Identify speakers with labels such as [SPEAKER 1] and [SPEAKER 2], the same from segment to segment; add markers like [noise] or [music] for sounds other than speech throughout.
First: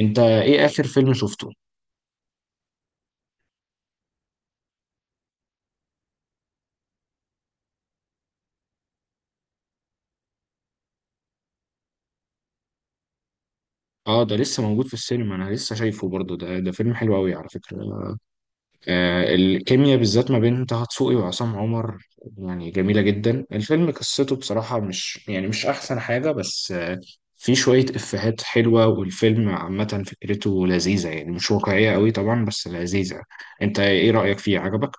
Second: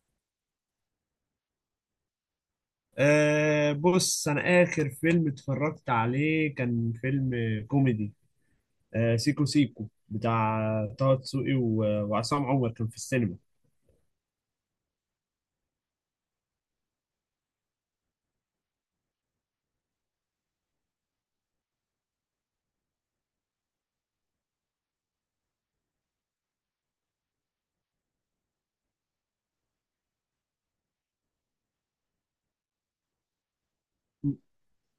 [SPEAKER 1] انت ايه اخر فيلم شفته؟
[SPEAKER 2] بص أنا آخر فيلم اتفرجت عليه كان فيلم كوميدي. سيكو سيكو بتاع طه دسوقي و- وعصام عمر كان في السينما.
[SPEAKER 1] اه ده لسه موجود في السينما، انا لسه شايفه برضه. ده فيلم حلو قوي على فكرة. آه، الكيمياء بالذات ما بين طه دسوقي وعصام عمر يعني جميلة جدا. الفيلم قصته بصراحة مش يعني مش احسن حاجة، بس في شوية افيهات حلوة، والفيلم عامة فكرته لذيذة، يعني مش واقعية قوي طبعا بس لذيذة. انت ايه رأيك فيه، عجبك؟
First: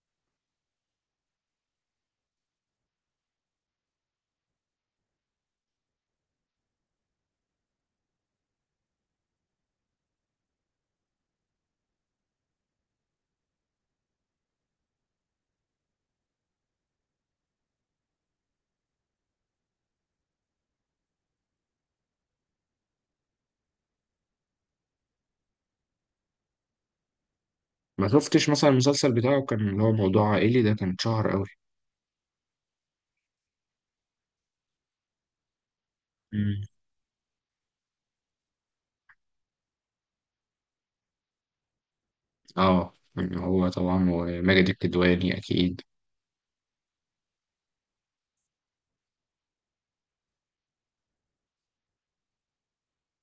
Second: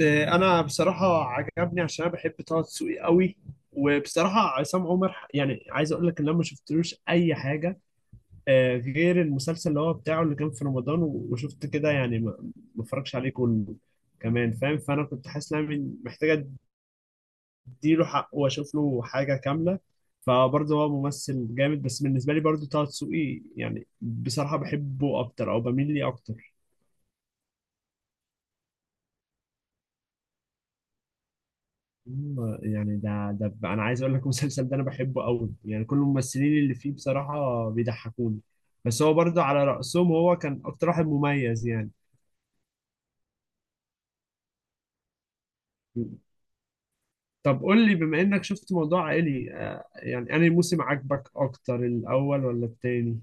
[SPEAKER 2] أنا بصراحة عجبني عشان أنا بحب طه دسوقي قوي، وبصراحة عصام عمر يعني عايز أقول لك إن أنا ما شفتلوش أي حاجة، غير المسلسل اللي هو بتاعه اللي كان في رمضان و- وشفت كده، يعني ما اتفرجش عليه كله كمان فاهم. فانا كنت حاسس ان انا محتاجه اديله حقه واشوف له حاجه كامله، فبرضه هو ممثل جامد، بس بالنسبه لي برضه طه دسوقي يعني بصراحه بحبه اكتر او بميل ليه اكتر.
[SPEAKER 1] ما شفتش مثلا المسلسل بتاعه كان اللي هو موضوع عائلي، ده كان شهر قوي.
[SPEAKER 2] يعني انا عايز اقول لك المسلسل ده انا بحبه قوي، يعني كل الممثلين
[SPEAKER 1] مم.
[SPEAKER 2] اللي فيه بصراحه بيضحكوني، بس هو برضه على رأسهم، هو كان اكتر واحد مميز يعني.
[SPEAKER 1] اه، هو طبعا وماجد الكدواني اكيد.
[SPEAKER 2] طب قول لي، بما انك شفت موضوع عائلي، يعني انهي موسم عجبك اكتر، الاول ولا التاني؟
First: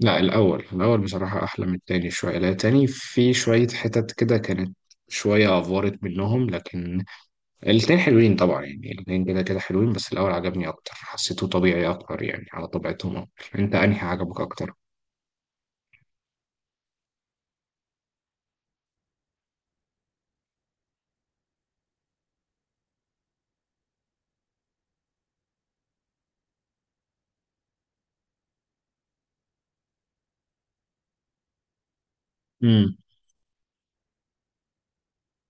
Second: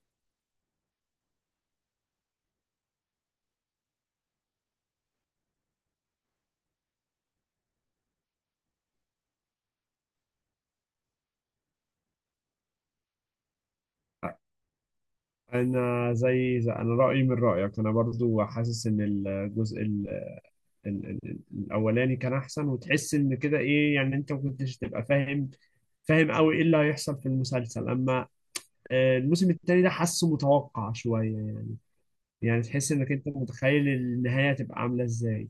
[SPEAKER 1] لا الأول، الأول بصراحة أحلى من التاني شوية، لا التاني في شوية حتت كده كانت شوية أفورت منهم، لكن الاتنين حلوين طبعا، يعني الاتنين كده كده حلوين، بس الأول عجبني أكتر، حسيته طبيعي أكتر يعني على طبيعتهم أكتر. أنت أنهي عجبك أكتر؟
[SPEAKER 2] انا زي انا رايي من رايك، انا برضو حاسس ان الجزء ال ال ال الاولاني كان احسن، وتحس ان كده ايه، يعني انت ما كنتش تبقى فاهم قوي ايه اللي هيحصل في المسلسل، اما، الموسم التاني ده حاسه متوقع شويه يعني. يعني تحس
[SPEAKER 1] امم،
[SPEAKER 2] انك انت متخيل النهايه هتبقى عامله ازاي.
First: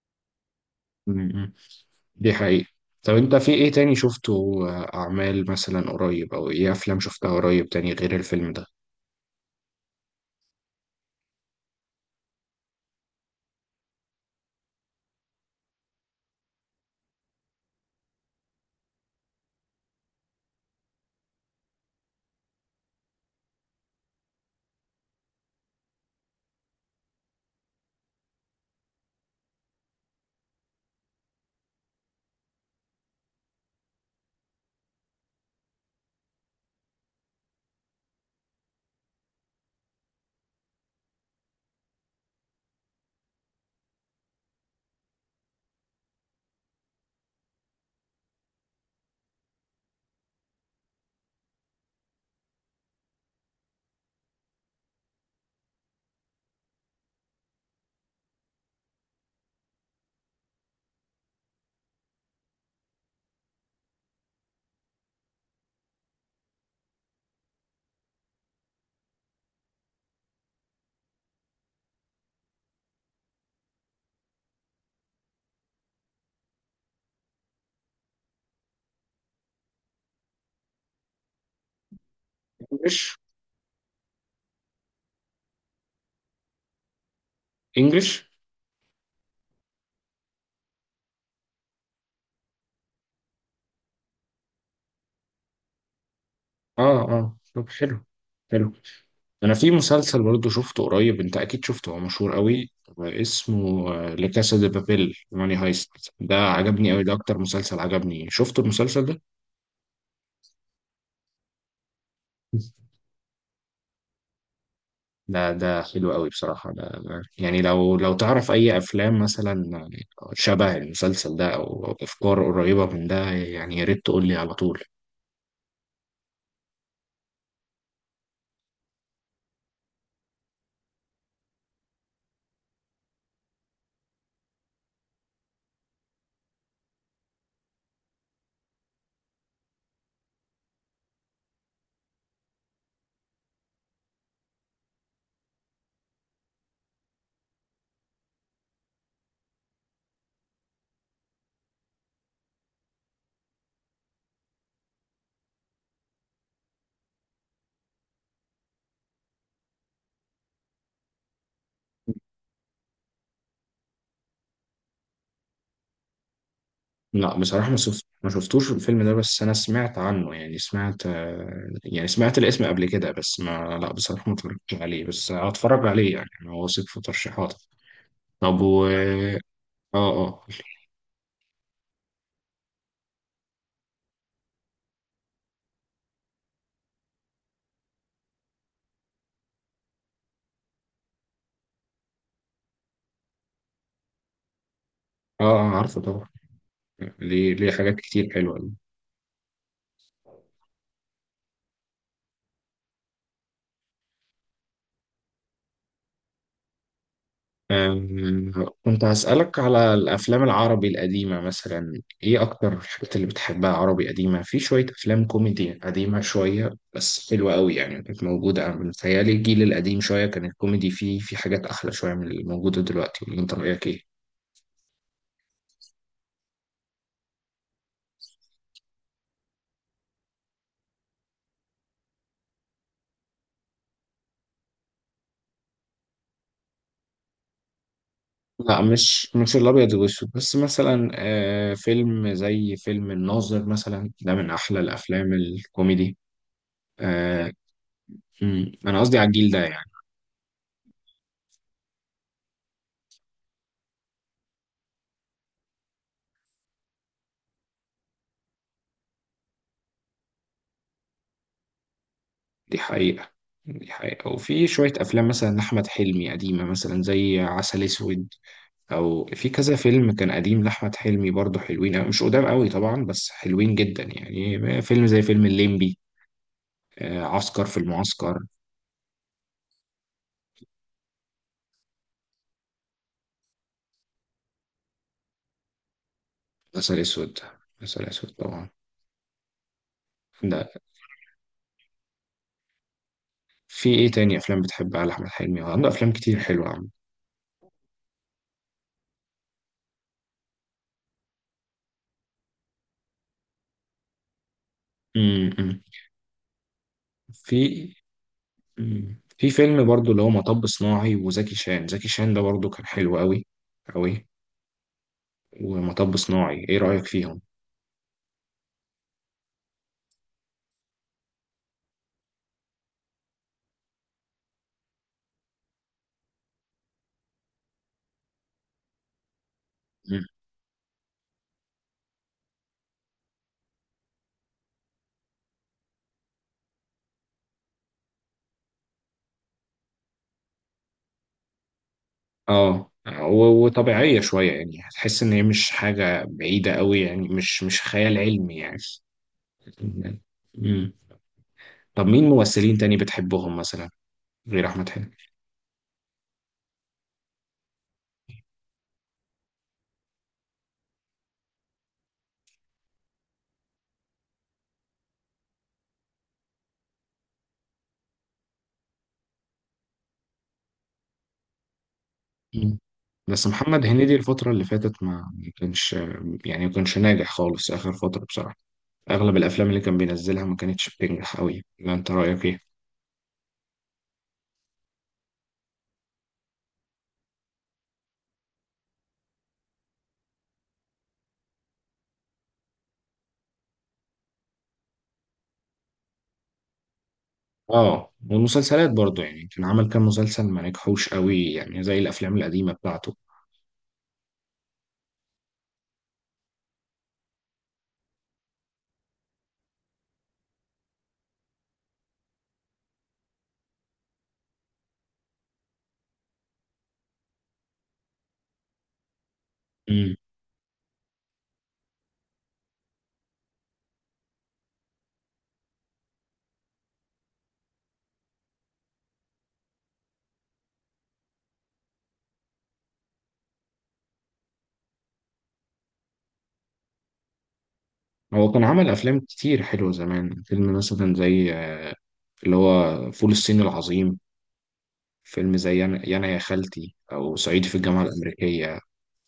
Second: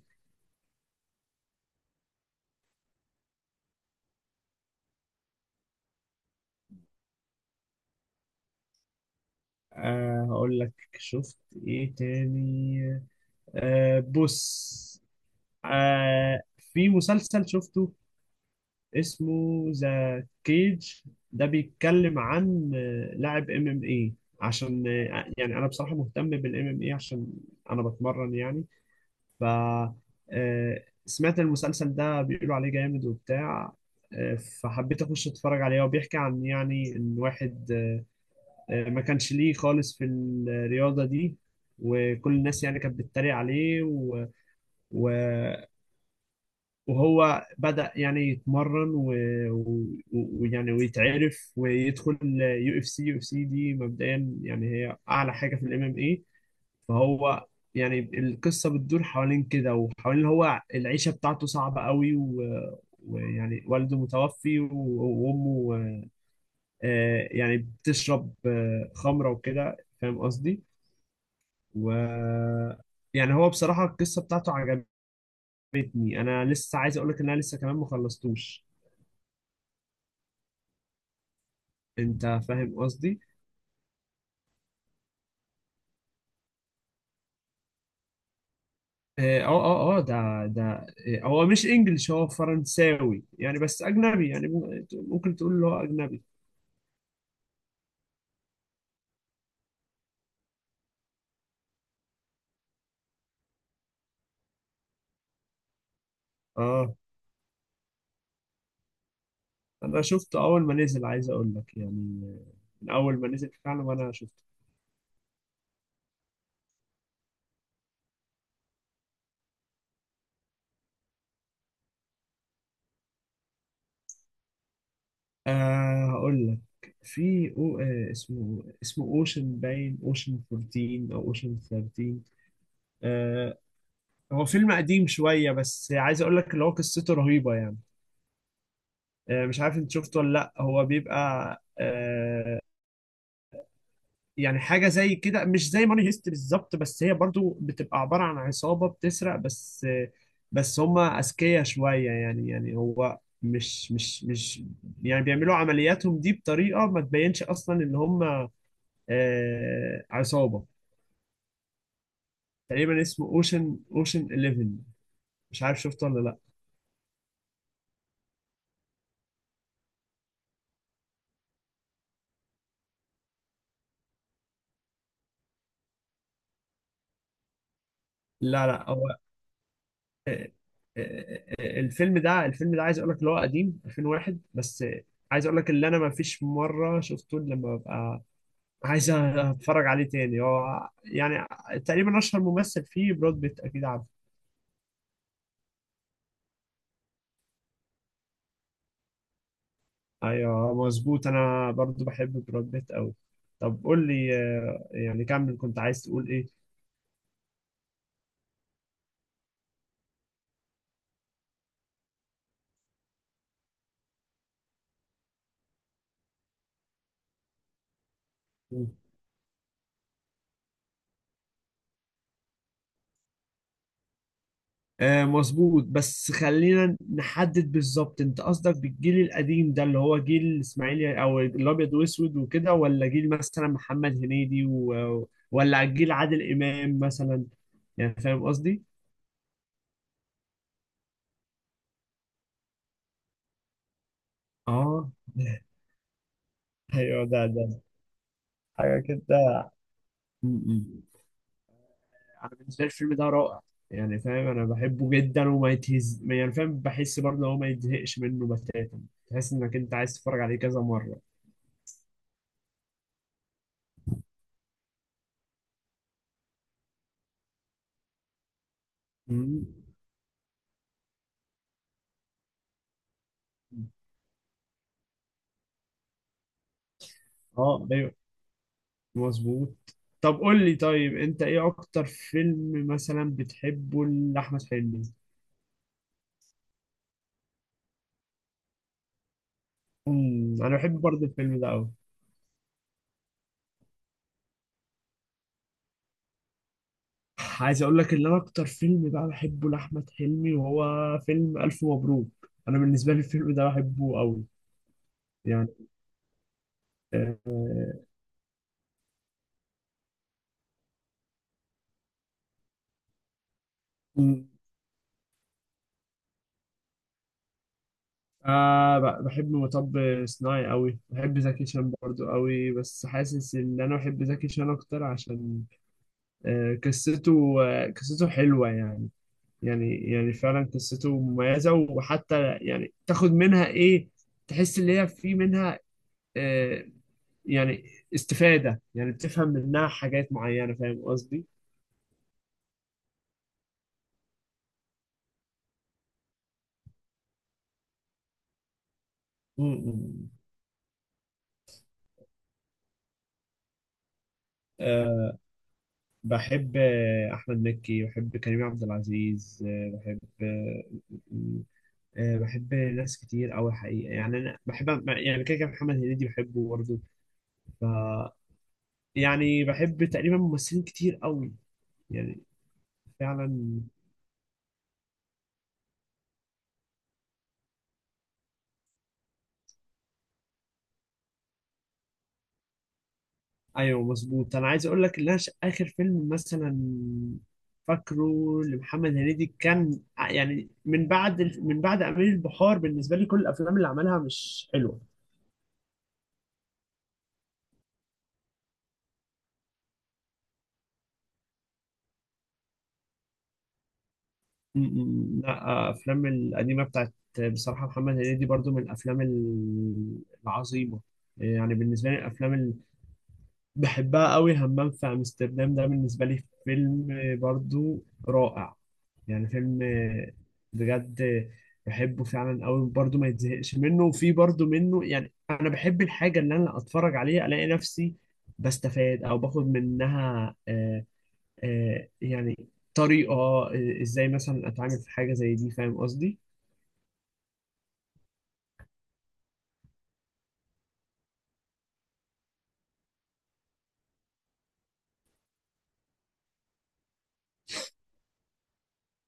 [SPEAKER 1] امم، دي حقيقة. طب أنت في إيه تاني شفته، أعمال مثلا قريب، أو إيه أفلام شفتها قريب تاني غير الفيلم ده؟
[SPEAKER 2] أه هقول لك، شفت ايه تاني. بص. آه في مسلسل شفته اسمه ذا كيج، ده بيتكلم عن لاعب MMA، عشان يعني انا بصراحة مهتم بالام ام اي، عشان انا بتمرن يعني. ف سمعت المسلسل ده بيقولوا عليه جامد وبتاع، فحبيت اخش اتفرج عليه. هو بيحكي عن، يعني، ان واحد ما كانش ليه خالص في الرياضة دي، وكل الناس يعني كانت بتتريق عليه، و... و... وهو بدأ يعني يتمرن و- و- ويعني ويتعرف، ويدخل UFC. UFC دي مبدئيا يعني هي اعلى حاجه في الام ام اي. فهو، يعني، القصه بتدور حوالين كده، وحوالين هو العيشه بتاعته صعبه قوي و- ويعني والده متوفي وامه، يعني بتشرب خمره وكده، فاهم قصدي. و يعني هو بصراحه القصه بتاعته عجبتني، انا لسه عايز اقول لك ان انا لسه كمان ما خلصتوش، انت فاهم
[SPEAKER 1] إنجلش؟
[SPEAKER 2] قصدي.
[SPEAKER 1] إنجلش؟
[SPEAKER 2] اه، اه. اه، ده، هو مش انجلش، هو فرنساوي يعني، بس اجنبي يعني، ممكن تقول اللي هو اجنبي.
[SPEAKER 1] آه آه، طب حلو، حلو. انا في مسلسل برضه شفته قريب، انت اكيد شفته هو مشهور قوي، اسمه لا كاسا دي بابيل، ماني هايست. ده عجبني
[SPEAKER 2] اه،
[SPEAKER 1] قوي، ده اكتر مسلسل عجبني. شفت المسلسل ده؟
[SPEAKER 2] انا شفته اول ما نزل، عايز اقول لك يعني، من اول ما نزل فعلا وانا شفته.
[SPEAKER 1] ده حلو قوي بصراحة. يعني لو تعرف اي افلام مثلا شبه المسلسل ده او افكار قريبة من ده، يعني يا ريت تقول لي على طول.
[SPEAKER 2] آه هقول لك، في أو آه اسمه اسمه اوشن باين، اوشن 14 او اوشن 13. آه هو فيلم قديم شوية، بس عايز اقول لك اللي هو قصته رهيبة يعني. آه مش عارف انت شفته ولا لا، هو بيبقى، آه، يعني، حاجه زي كده، مش زي ماني هيست بالظبط، بس هي برضو بتبقى عباره عن عصابه بتسرق. بس بس هم اذكياء شويه يعني، يعني هو مش مش مش يعني بيعملوا عملياتهم دي بطريقه ما تبينش اصلا ان هم آه عصابه. تقريبا اسمه اوشن 11، مش عارف شفته ولا لا.
[SPEAKER 1] لا بصراحة ما شفت، ما شفتوش الفيلم ده، بس أنا سمعت عنه، يعني سمعت، يعني سمعت الاسم قبل كده، بس ما، لا بصراحة ما اتفرجتش عليه، بس هتفرج عليه يعني، أنا واثق في ترشيحاتك. طب
[SPEAKER 2] لا لا،
[SPEAKER 1] و
[SPEAKER 2] هو،
[SPEAKER 1] آه آه
[SPEAKER 2] آه، الفيلم ده عايز اقول لك اللي هو قديم 2001، بس، عايز اقول لك اللي انا ما فيش مره شفته إلا لما ببقى عايز اتفرج عليه تاني. هو يعني تقريبا اشهر ممثل فيه براد بيت، اكيد عارف.
[SPEAKER 1] عارفه طبعا. ليه، ليه حاجات كتير حلوة.
[SPEAKER 2] ايوه مظبوط، انا برضو بحب براد بيت قوي. طب قول لي، يعني كمل، كنت عايز تقول ايه.
[SPEAKER 1] أم، كنت هسألك على الأفلام العربي القديمة، مثلا إيه أكتر الحاجات اللي بتحبها عربي قديمة؟ في شوية أفلام كوميدي قديمة شوية بس حلوة قوي يعني، كانت موجودة. أنا
[SPEAKER 2] مم.
[SPEAKER 1] متهيألي الجيل القديم شوية كان الكوميدي فيه في حاجات أحلى شوية من اللي موجودة دلوقتي، ولا أنت رأيك إيه؟
[SPEAKER 2] آه مظبوط، بس خلينا نحدد بالظبط انت قصدك بالجيل القديم ده، اللي هو جيل اسماعيل او الابيض واسود وكده، ولا جيل مثلا محمد هنيدي ولا جيل عادل امام مثلا. يعني فاهم
[SPEAKER 1] لا
[SPEAKER 2] قصدي.
[SPEAKER 1] مش الأبيض والأسود، بس مثلا آه، فيلم زي فيلم الناظر مثلا، ده من أحلى
[SPEAKER 2] اه
[SPEAKER 1] الأفلام الكوميدي.
[SPEAKER 2] [laughs] ايوه، ده
[SPEAKER 1] آه،
[SPEAKER 2] ده
[SPEAKER 1] أمم، أنا
[SPEAKER 2] حاجه
[SPEAKER 1] قصدي على
[SPEAKER 2] كده.
[SPEAKER 1] الجيل ده يعني.
[SPEAKER 2] م-م. انا بالنسبه لي الفيلم ده رائع يعني، فاهم، انا بحبه جدا وما يتهز، يعني فاهم، بحس برضه هو ما يتزهقش منه بتاتا، تحس انك انت عايز تتفرج عليه كذا مره.
[SPEAKER 1] دي حقيقة، دي حقيقة. وفي شوية أفلام مثلا لأحمد حلمي قديمة مثلا زي عسل أسود، أو في
[SPEAKER 2] م-م.
[SPEAKER 1] كذا فيلم كان قديم لأحمد حلمي برضه حلوين أوي. مش قدام قوي طبعا، بس حلوين جدا. يعني فيلم زي فيلم الليمبي، عسكر في
[SPEAKER 2] اه ايوه
[SPEAKER 1] المعسكر.
[SPEAKER 2] مظبوط. طب قول لي، طيب انت ايه اكتر فيلم مثلا بتحبه لاحمد حلمي؟
[SPEAKER 1] عسل أسود، عسل أسود طبعا.
[SPEAKER 2] امم،
[SPEAKER 1] ده
[SPEAKER 2] انا بحب برضه الفيلم ده قوي.
[SPEAKER 1] في إيه تاني أفلام بتحبها لأحمد حلمي؟ هو عنده أفلام كتير حلوة. عم.
[SPEAKER 2] عايز اقول لك ان انا اكتر فيلم بقى بحبه لاحمد حلمي وهو فيلم الف مبروك، انا بالنسبه لي الفيلم ده بحبه قوي يعني.
[SPEAKER 1] امم. في، مم، في فيلم برضه اللي هو مطب صناعي، وزكي شان. زكي شان ده برضه كان حلو أوي، أوي.
[SPEAKER 2] آه،
[SPEAKER 1] ومطب صناعي ايه رأيك فيهم؟
[SPEAKER 2] آه بحب مطب صناعي قوي، بحب زكي شان برضو قوي، بس حاسس ان انا بحب زكي شان اكتر عشان آه قصته، آه قصته حلوة يعني، يعني
[SPEAKER 1] مم.
[SPEAKER 2] يعني فعلا قصته مميزة، وحتى يعني تاخد منها ايه، تحس ان هي في منها، آه، يعني، استفادة، يعني بتفهم منها حاجات معينة، فاهم قصدي؟
[SPEAKER 1] اه، وطبيعية شوية، يعني هتحس ان هي مش حاجة بعيدة قوي، يعني مش خيال علمي يعني.
[SPEAKER 2] م- م.
[SPEAKER 1] مم. طب مين ممثلين تاني بتحبهم مثلا، غير احمد حلمي؟
[SPEAKER 2] آه بحب، احمد مكي، بحب كريم عبد العزيز، آه بحب آه آه، بحب ناس كتير أوي حقيقة، يعني أنا بحب، يعني كده كده محمد هنيدي بحبه برضه. ف يعني بحب تقريبا ممثلين كتير أوي يعني
[SPEAKER 1] مم. بس
[SPEAKER 2] فعلا.
[SPEAKER 1] محمد هنيدي الفترة اللي فاتت ما كانش، يعني ما كانش ناجح خالص آخر فترة بصراحة. أغلب الأفلام اللي كان بينزلها ما كانتش بتنجح أوي، لا أنت رأيك إيه؟
[SPEAKER 2] أيوه مظبوط، أنا عايز أقول لك إن أنا آخر فيلم مثلا فاكره لمحمد هنيدي كان يعني من بعد من بعد أمير البحار، بالنسبة لي كل الأفلام اللي عملها مش حلوة.
[SPEAKER 1] آه، والمسلسلات برضو يعني، كان عمل كام مسلسل ما نجحوش أوي يعني زي الأفلام القديمة بتاعته.
[SPEAKER 2] م- م-، لا، أفلام القديمة بتاعت بصراحة محمد هنيدي برضو من الأفلام العظيمة، يعني بالنسبة لي الأفلام بحبها قوي، همام في امستردام ده بالنسبه لي فيلم برضو رائع، يعني فيلم بجد بحبه فعلا قوي، برضو ما يتزهقش منه، وفي برضو منه، يعني انا بحب الحاجه اللي انا اتفرج عليها، الاقي نفسي بستفاد او باخد منها، يعني، طريقه، ازاي مثلا اتعامل في حاجه زي دي، فاهم قصدي؟
[SPEAKER 1] هو كان عمل أفلام كتير حلوة زمان، فيلم مثلا زي اللي هو فول الصين العظيم، فيلم زي أنا يانا يا خالتي، أو صعيدي في الجامعة الأمريكية.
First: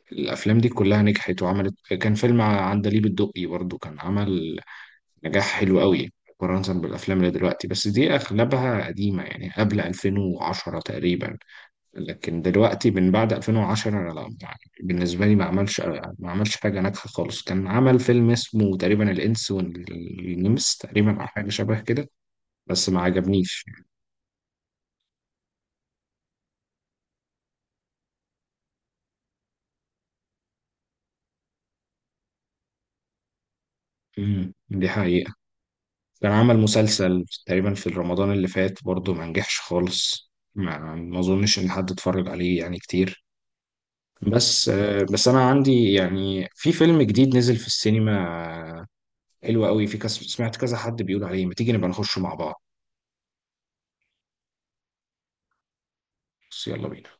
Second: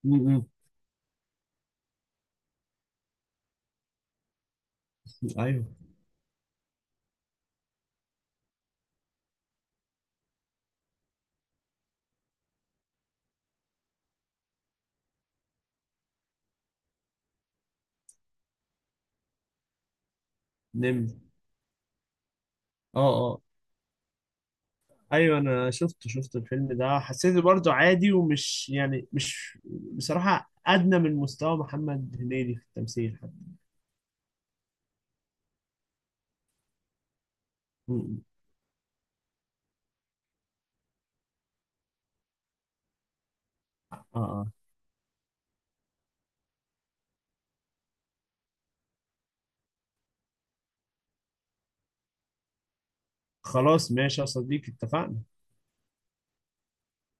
[SPEAKER 2] م- م-.
[SPEAKER 1] الأفلام دي كلها نجحت وعملت، كان فيلم عندليب الدقي برضو كان عمل نجاح
[SPEAKER 2] ايوه،
[SPEAKER 1] حلو قوي مقارنة بالأفلام اللي دلوقتي، بس دي أغلبها قديمة يعني قبل 2010 تقريبا. لكن دلوقتي من بعد 2010 انا لا، يعني بالنسبه لي ما عملش، ما عملش حاجه ناجحه خالص. كان عمل فيلم اسمه تقريبا الانس والنمس
[SPEAKER 2] نمر.
[SPEAKER 1] تقريبا، او حاجه شبه كده، بس
[SPEAKER 2] اه
[SPEAKER 1] ما
[SPEAKER 2] اه،
[SPEAKER 1] عجبنيش.
[SPEAKER 2] ايوه انا شفته، شفت الفيلم ده، حسيته برضه عادي، ومش يعني مش، بصراحه، ادنى من مستوى محمد هنيدي في التمثيل حتى.
[SPEAKER 1] امم، دي حقيقه. كان عمل مسلسل تقريبا في
[SPEAKER 2] م- م.
[SPEAKER 1] رمضان اللي فات برضه ما نجحش خالص، ما اظنش ان حد اتفرج عليه يعني كتير.
[SPEAKER 2] اه اه.
[SPEAKER 1] بس آه، بس انا عندي، يعني في فيلم جديد نزل في السينما، آه، حلو قوي، في كذا، سمعت كذا حد بيقول عليه، ما تيجي نبقى نخشه مع بعض؟
[SPEAKER 2] خلاص ماشي يا صديقي، اتفقنا.
[SPEAKER 1] بس يلا بينا.